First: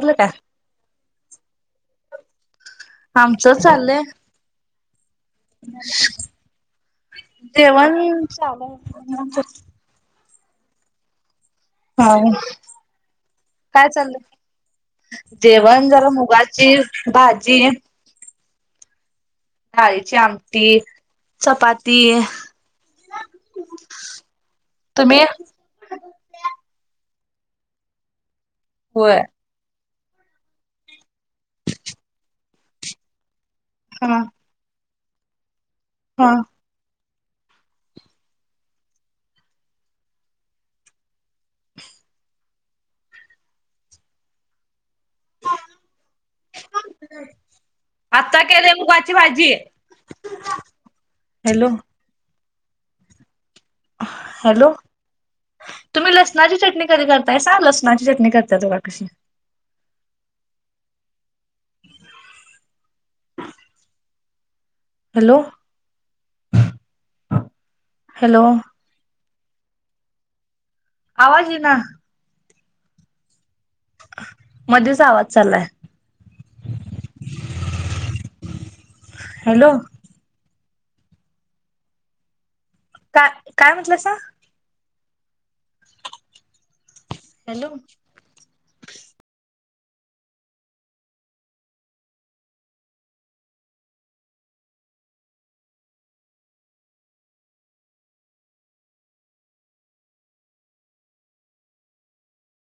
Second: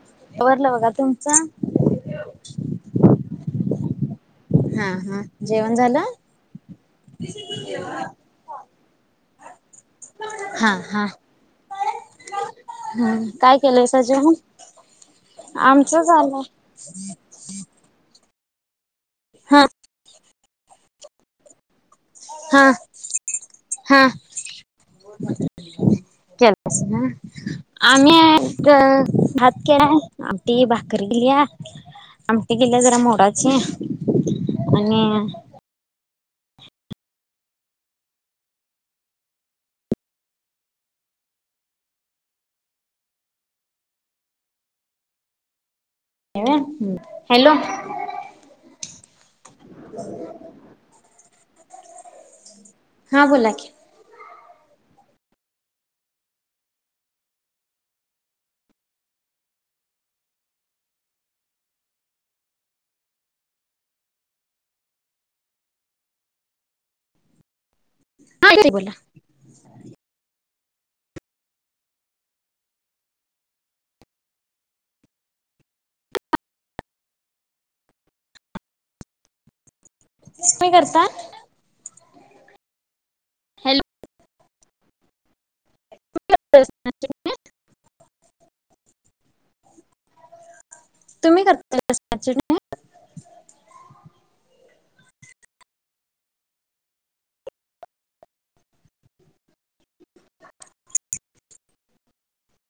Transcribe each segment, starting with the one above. आवरल कां. आवरलं बघा तुमचं. आमचं चालंय. हा हा. जेवण झालं. जेवण चालू हा हा, हाय. हम्म काय केलायसा जेवण. जेवण आमचं जरा, झालं. मुगाची भाजी. हा. डाळीची आमटी. चपाती हा तुम्ही, केलासा होय, आम्ही होय भात केलाय. आमटी भाकरी केल्या, आमटी केल्या जरा मोडाची. हां. आणि, हां. हॅलो. आता केले, मुगाची भाजी. [inaudible] हॅलो. हां बोला की, हॅलो. तुम्ही लसणाची चटणी कधी करतायसा, लसणाची चटणी करत्यात बघा कशी. [inaudible] हॅलो. हॅलो हां, येतंय बोला. आवाज इना. मधीच आवाज चालाय. हॅलो. [unintelligible] करता. काय, काय हॅलो. म्हटला सा. [unintelligible] हॅलो. तुम्ही करता [unintelligible]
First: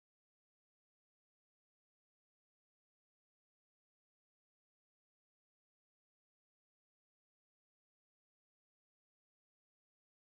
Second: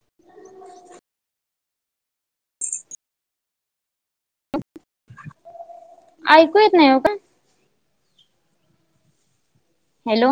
[inaudible] ऐकू येत नाही ओ काय. हॅलो.